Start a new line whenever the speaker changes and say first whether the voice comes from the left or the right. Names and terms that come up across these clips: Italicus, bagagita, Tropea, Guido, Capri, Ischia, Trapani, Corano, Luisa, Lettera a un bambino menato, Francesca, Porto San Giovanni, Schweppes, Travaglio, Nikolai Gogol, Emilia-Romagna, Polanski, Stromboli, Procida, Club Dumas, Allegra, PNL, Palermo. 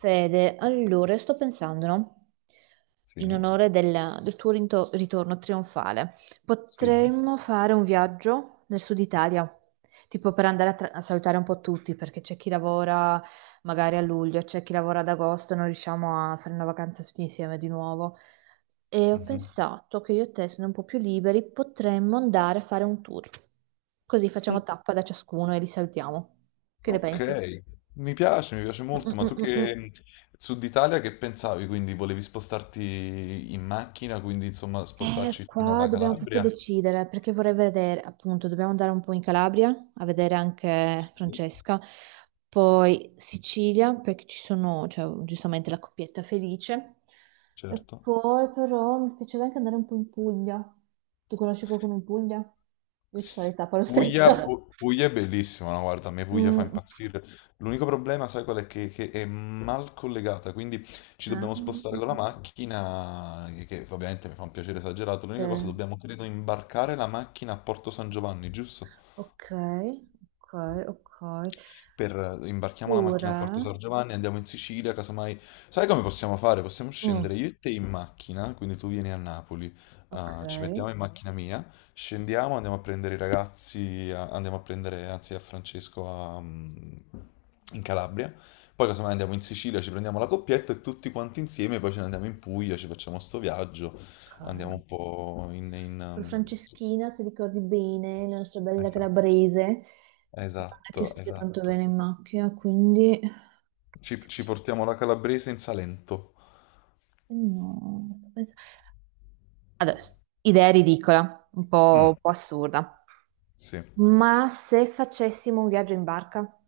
right: Fede, allora, sto pensando, no?
left: Sì,
right: In onore del tuo ritorno trionfale,
left: sì.
right: potremmo fare un viaggio nel sud Italia, tipo per andare a salutare un po' tutti, perché c'è chi lavora magari a luglio, c'è chi lavora ad agosto, non riusciamo a fare una vacanza tutti insieme di nuovo. E ho
left: Mhm.
right: pensato che io e te, sono un po' più liberi, potremmo andare a fare un tour. Così facciamo tappa da ciascuno e li salutiamo. Che ne pensi?
left: Ok, mi piace molto, ma tu
right: Mm-mm-mm-mm.
left: che Sud Italia che pensavi? Quindi volevi spostarti in macchina, quindi insomma
right: Eh,
left: spostarci fino
right: qua
left: alla
right: dobbiamo proprio
left: Calabria?
right: decidere perché vorrei vedere, appunto, dobbiamo andare un po' in Calabria a vedere anche
left: Sì,
right: Francesca, poi Sicilia perché ci sono, cioè, giustamente la coppietta felice, e
left: certo.
right: poi però mi piacerebbe anche andare un po' in Puglia. Tu conosci qualcuno in Puglia? Io ci
left: Sì.
right: farei tappa lo stesso.
left: Puglia, Pu- Puglia è bellissima, no? Guarda, a me Puglia fa
right: Mm,
left: impazzire. L'unico problema, sai qual è? Che è mal collegata, quindi ci
right: ah,
left: dobbiamo spostare con la macchina, che ovviamente mi fa un piacere esagerato. L'unica cosa,
right: eh,
left: dobbiamo credo imbarcare la macchina a Porto San Giovanni, giusto?
right: ok, ok, ok.
left: Imbarchiamo la macchina a
right: Pure,
left: Porto San Giovanni, andiamo in Sicilia, casomai. Sai come possiamo fare? Possiamo
right: mm,
left: scendere io e te in macchina, quindi tu vieni a Napoli,
right: ok.
left: ah, ci mettiamo in macchina mia, scendiamo, andiamo a prendere i ragazzi, andiamo a prendere, anzi, a Francesco a, in Calabria, poi casomai andiamo in Sicilia, ci prendiamo la coppietta e tutti quanti insieme, poi ce ne andiamo in Puglia, ci facciamo sto viaggio,
right: Ok.
left: andiamo un po' in... in,
right: Poi
left: um,
right: Franceschina, se ricordi bene, la nostra bella
left: Esatto,
right: calabrese, non è che
left: esatto.
right: stia tanto
left: Esatto.
right: bene in macchina, quindi
left: Ci portiamo la calabrese in Salento.
right: no. Adesso, idea ridicola, un po', un
left: Mm,
right: po' assurda.
left: sì,
right: Ma se facessimo un viaggio in barca,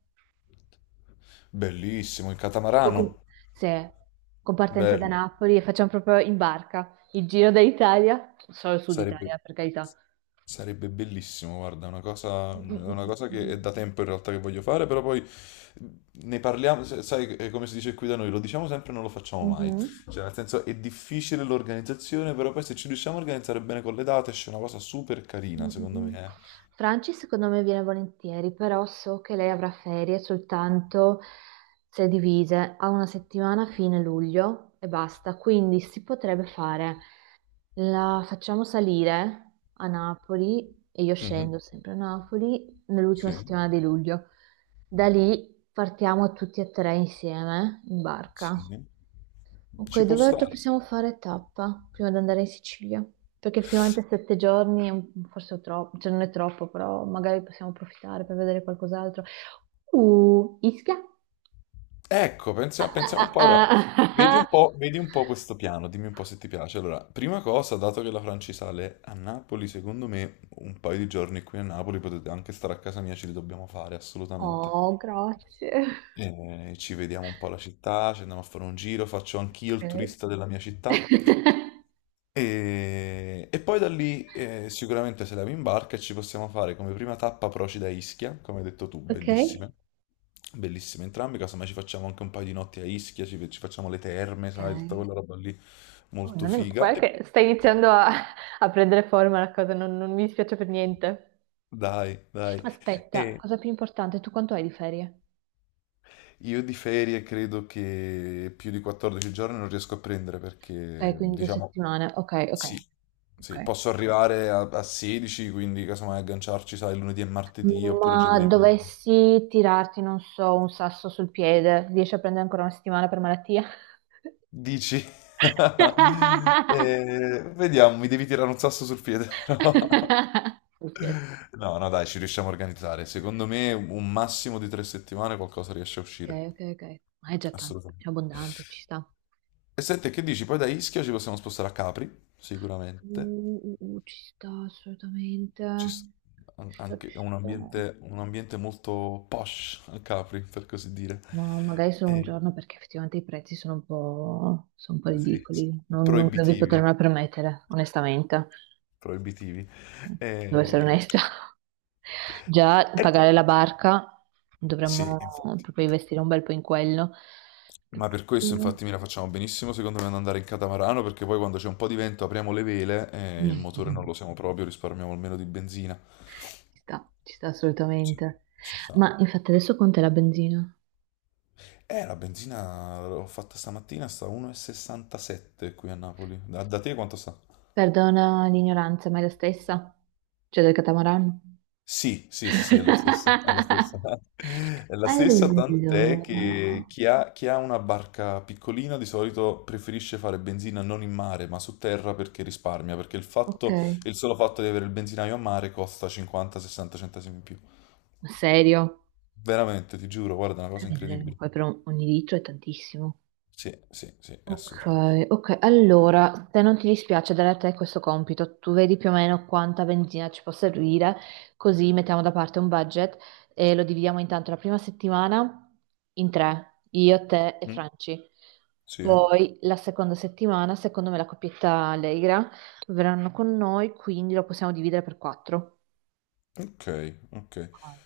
left: bellissimo il
right: tipo con,
left: catamarano.
right: se, con partenza da
left: Bello,
right: Napoli e facciamo proprio in barca il giro d'Italia, solo il sud
left: sarebbe,
right: Italia, per carità.
left: sarebbe bellissimo. Guarda, è una cosa,
right: Mm,
left: è
right: mm,
left: una cosa che è
right: mm,
left: da tempo in realtà che voglio fare, però poi ne parliamo. Sai, è come si dice qui da noi, lo diciamo sempre e non lo
right: mm.
left: facciamo mai.
right: Mhm.
left: Cioè, nel senso, è difficile l'organizzazione, però poi se ci riusciamo a organizzare bene con le date, esce una cosa super
right: Mm,
left: carina,
right: mm,
left: secondo
right: mm.
left: me.
right: Franci secondo me viene volentieri, però so che lei avrà ferie soltanto se divise a una settimana a fine luglio e basta, quindi si potrebbe fare, la facciamo salire a Napoli e io
left: Eh. Mhm,
right: scendo sempre a Napoli nell'ultima
left: sì,
right: settimana di luglio. Da lì partiamo tutti e tre insieme in barca.
left: sì,
right: Ok,
left: ci può
right: dove altro
left: stare.
right: possiamo fare tappa prima di andare in Sicilia? Perché effettivamente 7 giorni forse è troppo, cioè non è troppo, però magari possiamo approfittare per vedere qualcos'altro. Ischia?
left: Ecco, pensiamo, pensiamo un
right: Ah,
left: po'. Allora,
right: ah, ah, ah, ah.
left: vedi un po' questo piano, dimmi un po' se ti piace. Allora, prima cosa, dato che la Franci sale a Napoli, secondo me un paio di giorni qui a Napoli potete anche stare a casa mia, ce li dobbiamo fare assolutamente.
right: Oh, grazie.
left: E ci vediamo un po' la città, ci andiamo a fare un giro, faccio anch'io il
right: Ok.
left: turista della mia città. E poi da lì sicuramente se la in barca e ci possiamo fare come prima tappa Procida e Ischia, come hai detto tu,
right: Ok?
left: bellissime. Bellissime entrambe, casomai ci facciamo anche un paio di notti a Ischia, ci facciamo le terme,
right: Ok.
left: sai, tutta quella roba lì
right: Oh,
left: molto
right: non è.
left: figa.
right: Guarda
left: E-
right: che sta iniziando a prendere forma la cosa, non mi dispiace per niente.
left: Dai, dai.
right: Aspetta,
left: E
right: cosa più importante, tu quanto hai di ferie?
left: io di ferie credo che più di 14 giorni non riesco a prendere
right: Ok,
left: perché,
right: quindi due
left: diciamo,
right: settimane. Ok, ok,
left: sì, sì,
right: ok.
left: posso arrivare a 16, quindi casomai agganciarci, sai, lunedì e martedì oppure
right: Ma
left: giovedì e venerdì.
right: dovessi tirarti, non so, un sasso sul piede, riesci a prendere ancora una settimana per malattia?
left: Dici? Vediamo, mi devi tirare un sasso sul piede, però.
right: Ok,
left: No, no, dai, ci riusciamo a organizzare. Secondo me un massimo di 3 settimane qualcosa riesce a
right: ok,
left: uscire.
right: ok. Ok. Ma è già tanto,
left: Assolutamente.
right: è abbondante, ci sta.
left: E senti, che dici? Poi da Ischia ci possiamo spostare a Capri, sicuramente.
right: Ci sta assolutamente.
left: Ci s- an-
right: Ci sta, ci
left: anche è un
right: sta.
left: ambiente, un ambiente molto posh a Capri, per così dire.
right: Ma magari solo un
left: Eh,
right: giorno perché effettivamente i prezzi sono un po'
left: sì, sì.
right: ridicoli. Non credo di
left: Proibitivi,
right: potermela permettere, onestamente.
left: proibitivi.
right: Devo essere
left: Eh,
right: onesta. Già
left: e-
right: pagare la barca,
left: sì,
right: dovremmo
left: infatti.
right: proprio investire un bel po' in quello.
left: Ma per questo
right: Mm.
left: infatti me la facciamo benissimo secondo me ad andare in catamarano perché poi quando c'è un po' di vento apriamo le vele e il motore non lo usiamo proprio, risparmiamo almeno di benzina.
right: Ci sta
left: Sì,
right: assolutamente.
left: ci sta.
right: Ma infatti adesso quant'è la benzina?
left: La benzina l'ho fatta stamattina, sta 1,67 qui a Napoli. Da te quanto sta?
right: Perdona l'ignoranza, ma è la stessa? Cioè del catamarano?
left: Sì, sì, sì, sì, è la stessa, è la stessa. È la stessa, tant'è
right: Allora,
left: che chi ha una barca piccolina di solito preferisce fare benzina non in mare, ma su terra perché risparmia, perché il fatto,
right: ok.
left: il solo fatto di avere il benzinaio a mare costa 50-60 centesimi in più.
right: Ma serio?
left: Veramente, ti giuro, guarda, è una
right: Che
left: cosa
right: miseria.
left: incredibile.
right: Ogni litro è tantissimo.
left: Sì, sì, sì, è
right: Ok,
left: assurdo.
right: ok, allora, se non ti dispiace dare a te questo compito, tu vedi più o meno quanta benzina ci può servire, così mettiamo da parte un budget e lo dividiamo intanto la prima settimana in tre, io, te e
left: Mm.
right: Franci.
left: Sì, eh?
right: Poi la seconda settimana, secondo me la coppietta Allegra verranno con noi, quindi lo possiamo dividere per quattro.
left: Ok, ok.
right: Ok,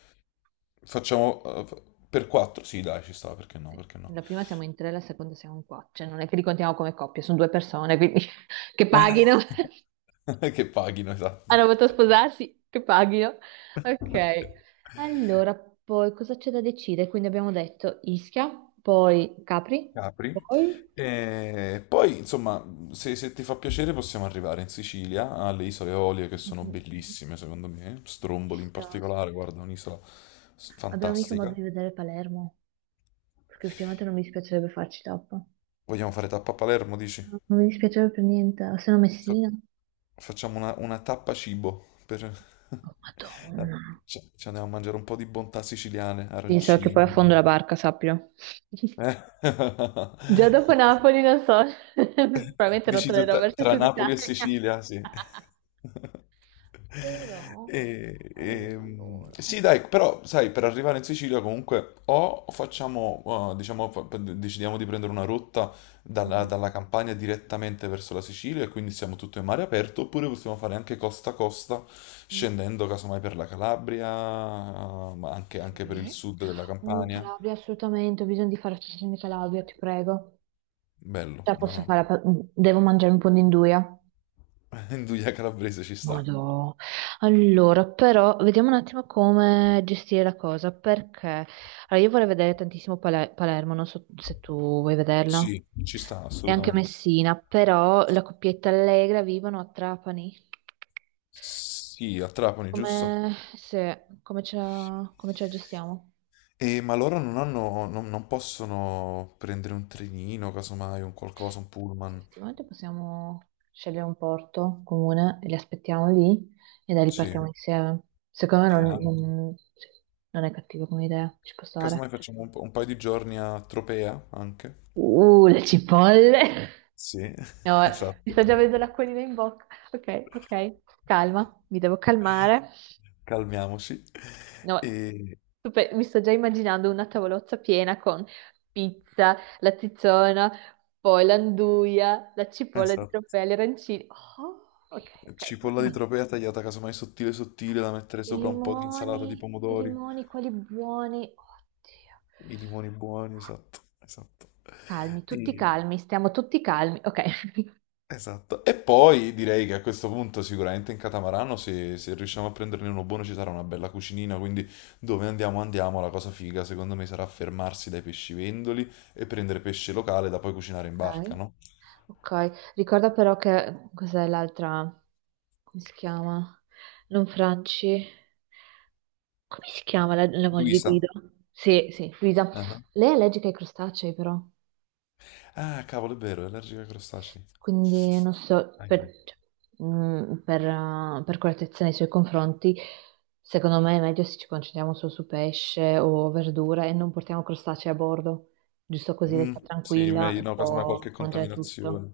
left: Facciamo per 4? Sì, dai, ci sta, perché no,
right: sì.
left: perché no?
right: La prima siamo in tre, la seconda siamo in quattro, cioè non è che li contiamo come coppie, sono due persone, quindi che paghino.
left: Che paghino, esatto.
right: Hanno voluto sposarsi? Che paghino. Ok. Allora, poi cosa c'è da decidere? Quindi abbiamo detto Ischia, poi Capri.
left: Capri.
right: poi...
left: E poi, insomma, se ti fa piacere possiamo arrivare in Sicilia, alle isole Eolie che sono
right: Mm,
left: bellissime, secondo me.
right: ci
left: Stromboli in
right: sta.
left: particolare, guarda, è un'isola
right: Abbiamo mica modo
left: fantastica.
right: di vedere Palermo, perché ultimamente non mi dispiacerebbe farci tappa.
left: Vogliamo fare tappa a Palermo, dici?
right: Non mi dispiacerebbe per niente, o se no
left: Fa-
right: Messina.
left: Facciamo una tappa cibo per.
right: Oh,
left: Eh,
right: Madonna.
left: ci andiamo a mangiare un po' di bontà siciliane,
right: Sì, so che poi affondo
left: arancini.
right: la barca, sappilo.
left: Eh?
right: Già dopo Napoli, non so, probabilmente non
left: Dici tu
right: tornerò
left: tra,
right: verso
left: tra
right: sud
left: Napoli e
right: Italia.
left: Sicilia, sì.
right: Però, allora,
left: Sì, dai, però sai, per arrivare in Sicilia comunque o facciamo, diciamo, decidiamo di prendere una rotta dalla,
right: mm,
left: dalla Campania direttamente verso la Sicilia e quindi siamo tutto in mare aperto, oppure possiamo fare anche costa a costa,
right: mm,
left: scendendo casomai per la Calabria, ma anche per il
right: sì.
left: sud della Campania.
right: Calabria, assolutamente, ho bisogno di fare stagione di Calabria, ti prego.
left: Bello,
right: Cioè,
left: no,
right: posso
left: no.
right: fare, devo mangiare un po' di induia.
left: Induja calabrese ci sta.
right: Madò. Allora, però, vediamo un attimo come gestire la cosa, perché allora, io vorrei vedere tantissimo Palermo, non so se tu vuoi vederla,
left: Sì, ci sta
right: e anche
left: assolutamente.
right: Messina, però la coppietta Allegra vivono a Trapani.
left: Sì, a Trapani,
right: Come,
left: giusto?
right: se, come ce la gestiamo?
left: E, ma loro non hanno, non possono prendere un trenino, casomai, un qualcosa, un
right: Sì,
left: pullman.
right: effettivamente possiamo scegliere un porto comune e li aspettiamo lì e da lì
left: Sì.
right: partiamo insieme. Secondo me
left: Anche.
right: sì, non è cattiva come idea, ci può stare.
left: Casomai facciamo un paio di giorni a Tropea anche.
right: Le cipolle!
left: Sì,
right: No,
left: esatto.
right: mi sta già vedendo l'acquolina in bocca. Ok, ok, calma, mi devo calmare.
left: Calmiamoci.
right: No,
left: E,
right: mi sto già immaginando una tavolozza piena con pizza, la tizzona, poi l'anduia, la cipolla di
left: esatto.
right: trofeo, gli arancini. Oh, ok, ok.
left: Cipolla di
right: Madonna.
left: Tropea tagliata casomai sottile sottile da mettere sopra un po' di insalata di
right: I
left: pomodori.
right: limoni, quelli buoni. Oddio.
left: I limoni buoni, esatto, esatto.
right: Calmi, tutti
left: E-
right: calmi, stiamo tutti calmi. Ok.
left: Esatto, e poi direi che a questo punto sicuramente in catamarano se riusciamo a prenderne uno buono ci sarà una bella cucinina, quindi dove andiamo andiamo, la cosa figa secondo me sarà fermarsi dai pescivendoli e prendere pesce locale da poi cucinare in barca,
right: Ok.
left: no?
right: Ok, ricorda però che cos'è l'altra, come si chiama? Non Franci. Come si chiama la moglie di
left: Luisa?
right: Guido? Sì, sì, Luisa.
left: Ah,
right: Lei è allergica ai crostacei, però,
left: ah, cavolo, è vero, è allergica ai crostacei.
right: quindi non so, per,
left: Ahia.
right: cioè, per correttezza nei suoi confronti, secondo me è meglio se ci concentriamo solo su pesce o verdure e non portiamo crostacei a bordo, giusto così lei
left: Mm,
right: sta
left: sì,
right: tranquilla
left: meglio,
right: e
left: no, casomai
right: può
left: qualche
right: mangiare tutto.
left: contaminazione.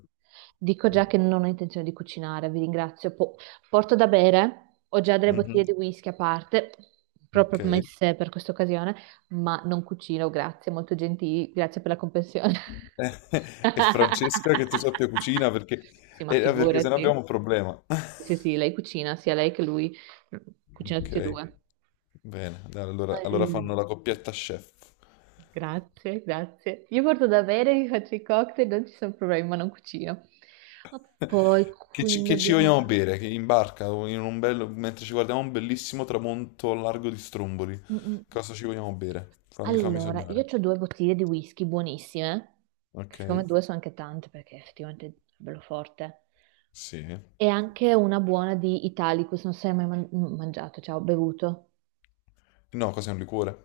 right: Dico
left: Mm,
right: già che non ho intenzione di cucinare, vi ringrazio. Porto da bere, ho già delle
left: mhm,
right: bottiglie di whisky a parte,
left: ok.
right: proprio messe per questa occasione. Ma non cucino, grazie, molto gentili, grazie per la comprensione.
left: E Francesca che tu sappia cucina perché,
right: Sì, ma
left: eh, perché se no
right: figurati.
left: abbiamo un problema.
right: Sì, sì, lei cucina, sia lei che lui, cucina tutti e
left: Ok.
right: due.
left: Bene, dai, allora,
right: All-
left: fanno la coppietta chef.
right: Grazie, grazie. Io porto da bere, mi faccio i cocktail, non ci sono problemi, ma non cucino. Ma poi
left: Che ci,
right: quindi
left: che ci
right: abbiamo.
left: vogliamo bere? Che in barca, o mentre ci guardiamo un bellissimo tramonto al largo di Stromboli.
right: Mm, mm.
left: Cosa ci vogliamo bere? Fammi
right: Allora, io
left: sognare.
right: ho due bottiglie di whisky buonissime, che
left: Ok?
right: secondo me due sono anche tante perché effettivamente è bello forte.
left: Sì.
right: E anche una buona di Italicus, non so se hai mai mangiato, cioè ho bevuto.
left: No, cos'è un liquore?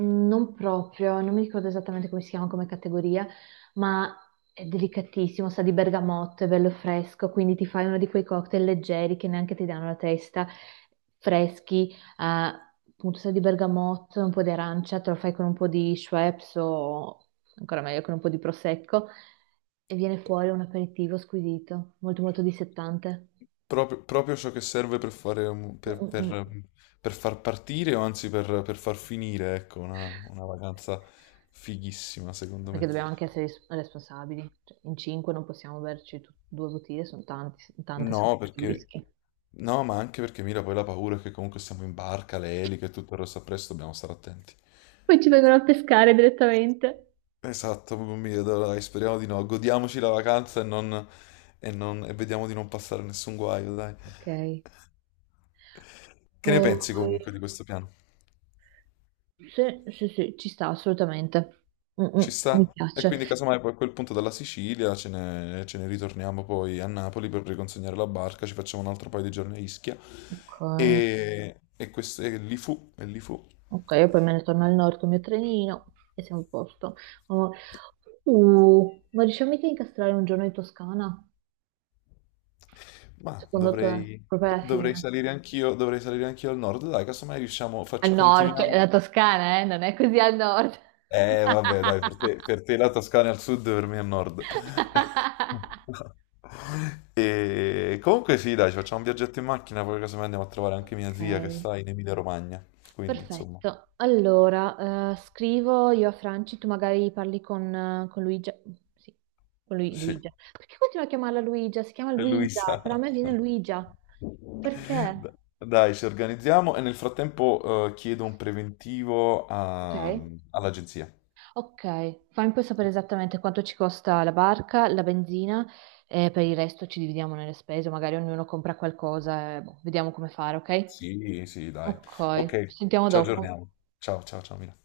right: Non proprio, non mi ricordo esattamente come si chiama come categoria, ma è delicatissimo, sa di bergamotto, è bello fresco, quindi ti fai uno di quei cocktail leggeri che neanche ti danno la testa, freschi, appunto sa di bergamotto, un po' di arancia, te lo fai con un po' di Schweppes o ancora meglio con un po' di prosecco e viene fuori un aperitivo squisito, molto molto dissettante.
left: Proprio ciò che serve per fare,
right: Mm, mm, mm.
left: per far partire o anzi per far finire, ecco, una vacanza fighissima, secondo
right: Perché
left: me.
right: dobbiamo anche essere responsabili. Cioè, in cinque non possiamo berci due bottiglie, sono tanti, tante
left: No,
right: secondo me di whisky.
left: no, ma anche perché Mira poi la paura è che comunque siamo in barca, le eliche e tutto il resto appresso, dobbiamo stare attenti.
right: Poi ci vengono a pescare direttamente.
left: Esatto, proprio mi vedo, dai, speriamo di no. Godiamoci la vacanza e non. E vediamo di non passare nessun guaio, dai.
right: Ok.
left: Che ne pensi
right: Poi.
left: comunque di questo piano?
right: Sì, sì, sì, ci sta assolutamente. Mm, mm,
left: Ci
right: mi
left: sta? E
right: piace.
left: quindi casomai poi a quel punto dalla Sicilia ce ne ritorniamo poi a Napoli per riconsegnare la barca, ci facciamo un altro paio di giorni a Ischia.
right: Ok,
left: E, questo, e lì fu.
right: ok, io poi me ne torno al nord con il mio trenino e siamo a posto. Oh, ma riusciamo mica a incastrare un giorno in Toscana?
left: Ma
right: Secondo te?
left: dovrei,
right: Proprio alla
left: dovrei
right: fine?
left: salire anch'io, dovrei salire anch'io al nord, dai, casomai riusciamo,
right: Al
left: faccio,
right: nord, cioè,
left: continuiamo.
right: la Toscana, eh? Non è così al nord.
left: Vabbè, dai, per te, la Toscana è al sud, per me è al nord. E comunque sì, dai, ci facciamo un viaggetto in macchina, poi casomai andiamo a trovare anche mia
right: Ok,
left: zia che sta in Emilia-Romagna, quindi insomma,
right: perfetto. Allora, scrivo io a Franci, tu magari parli con Luigia. Sì, con
left: sì, e
right: Luigia. Perché continuo a chiamarla Luigia? Si chiama
left: lui
right: Luisa,
left: sa.
right: però a me viene Luigia. Perché?
left: Dai, ci organizziamo e nel frattempo chiedo un preventivo
right: Ok,
left: all'agenzia.
right: ok. Fammi poi sapere esattamente quanto ci costa la barca, la benzina e per il resto ci dividiamo nelle spese, magari ognuno compra qualcosa e boh, vediamo come fare, ok?
left: Sì, sì, dai. Ok,
right: Ok, ci
left: ci
right: sentiamo
left: Ci aggiorniamo.
right: dopo.
left: aggiorniamo. Ciao, ciao, ciao, Mila.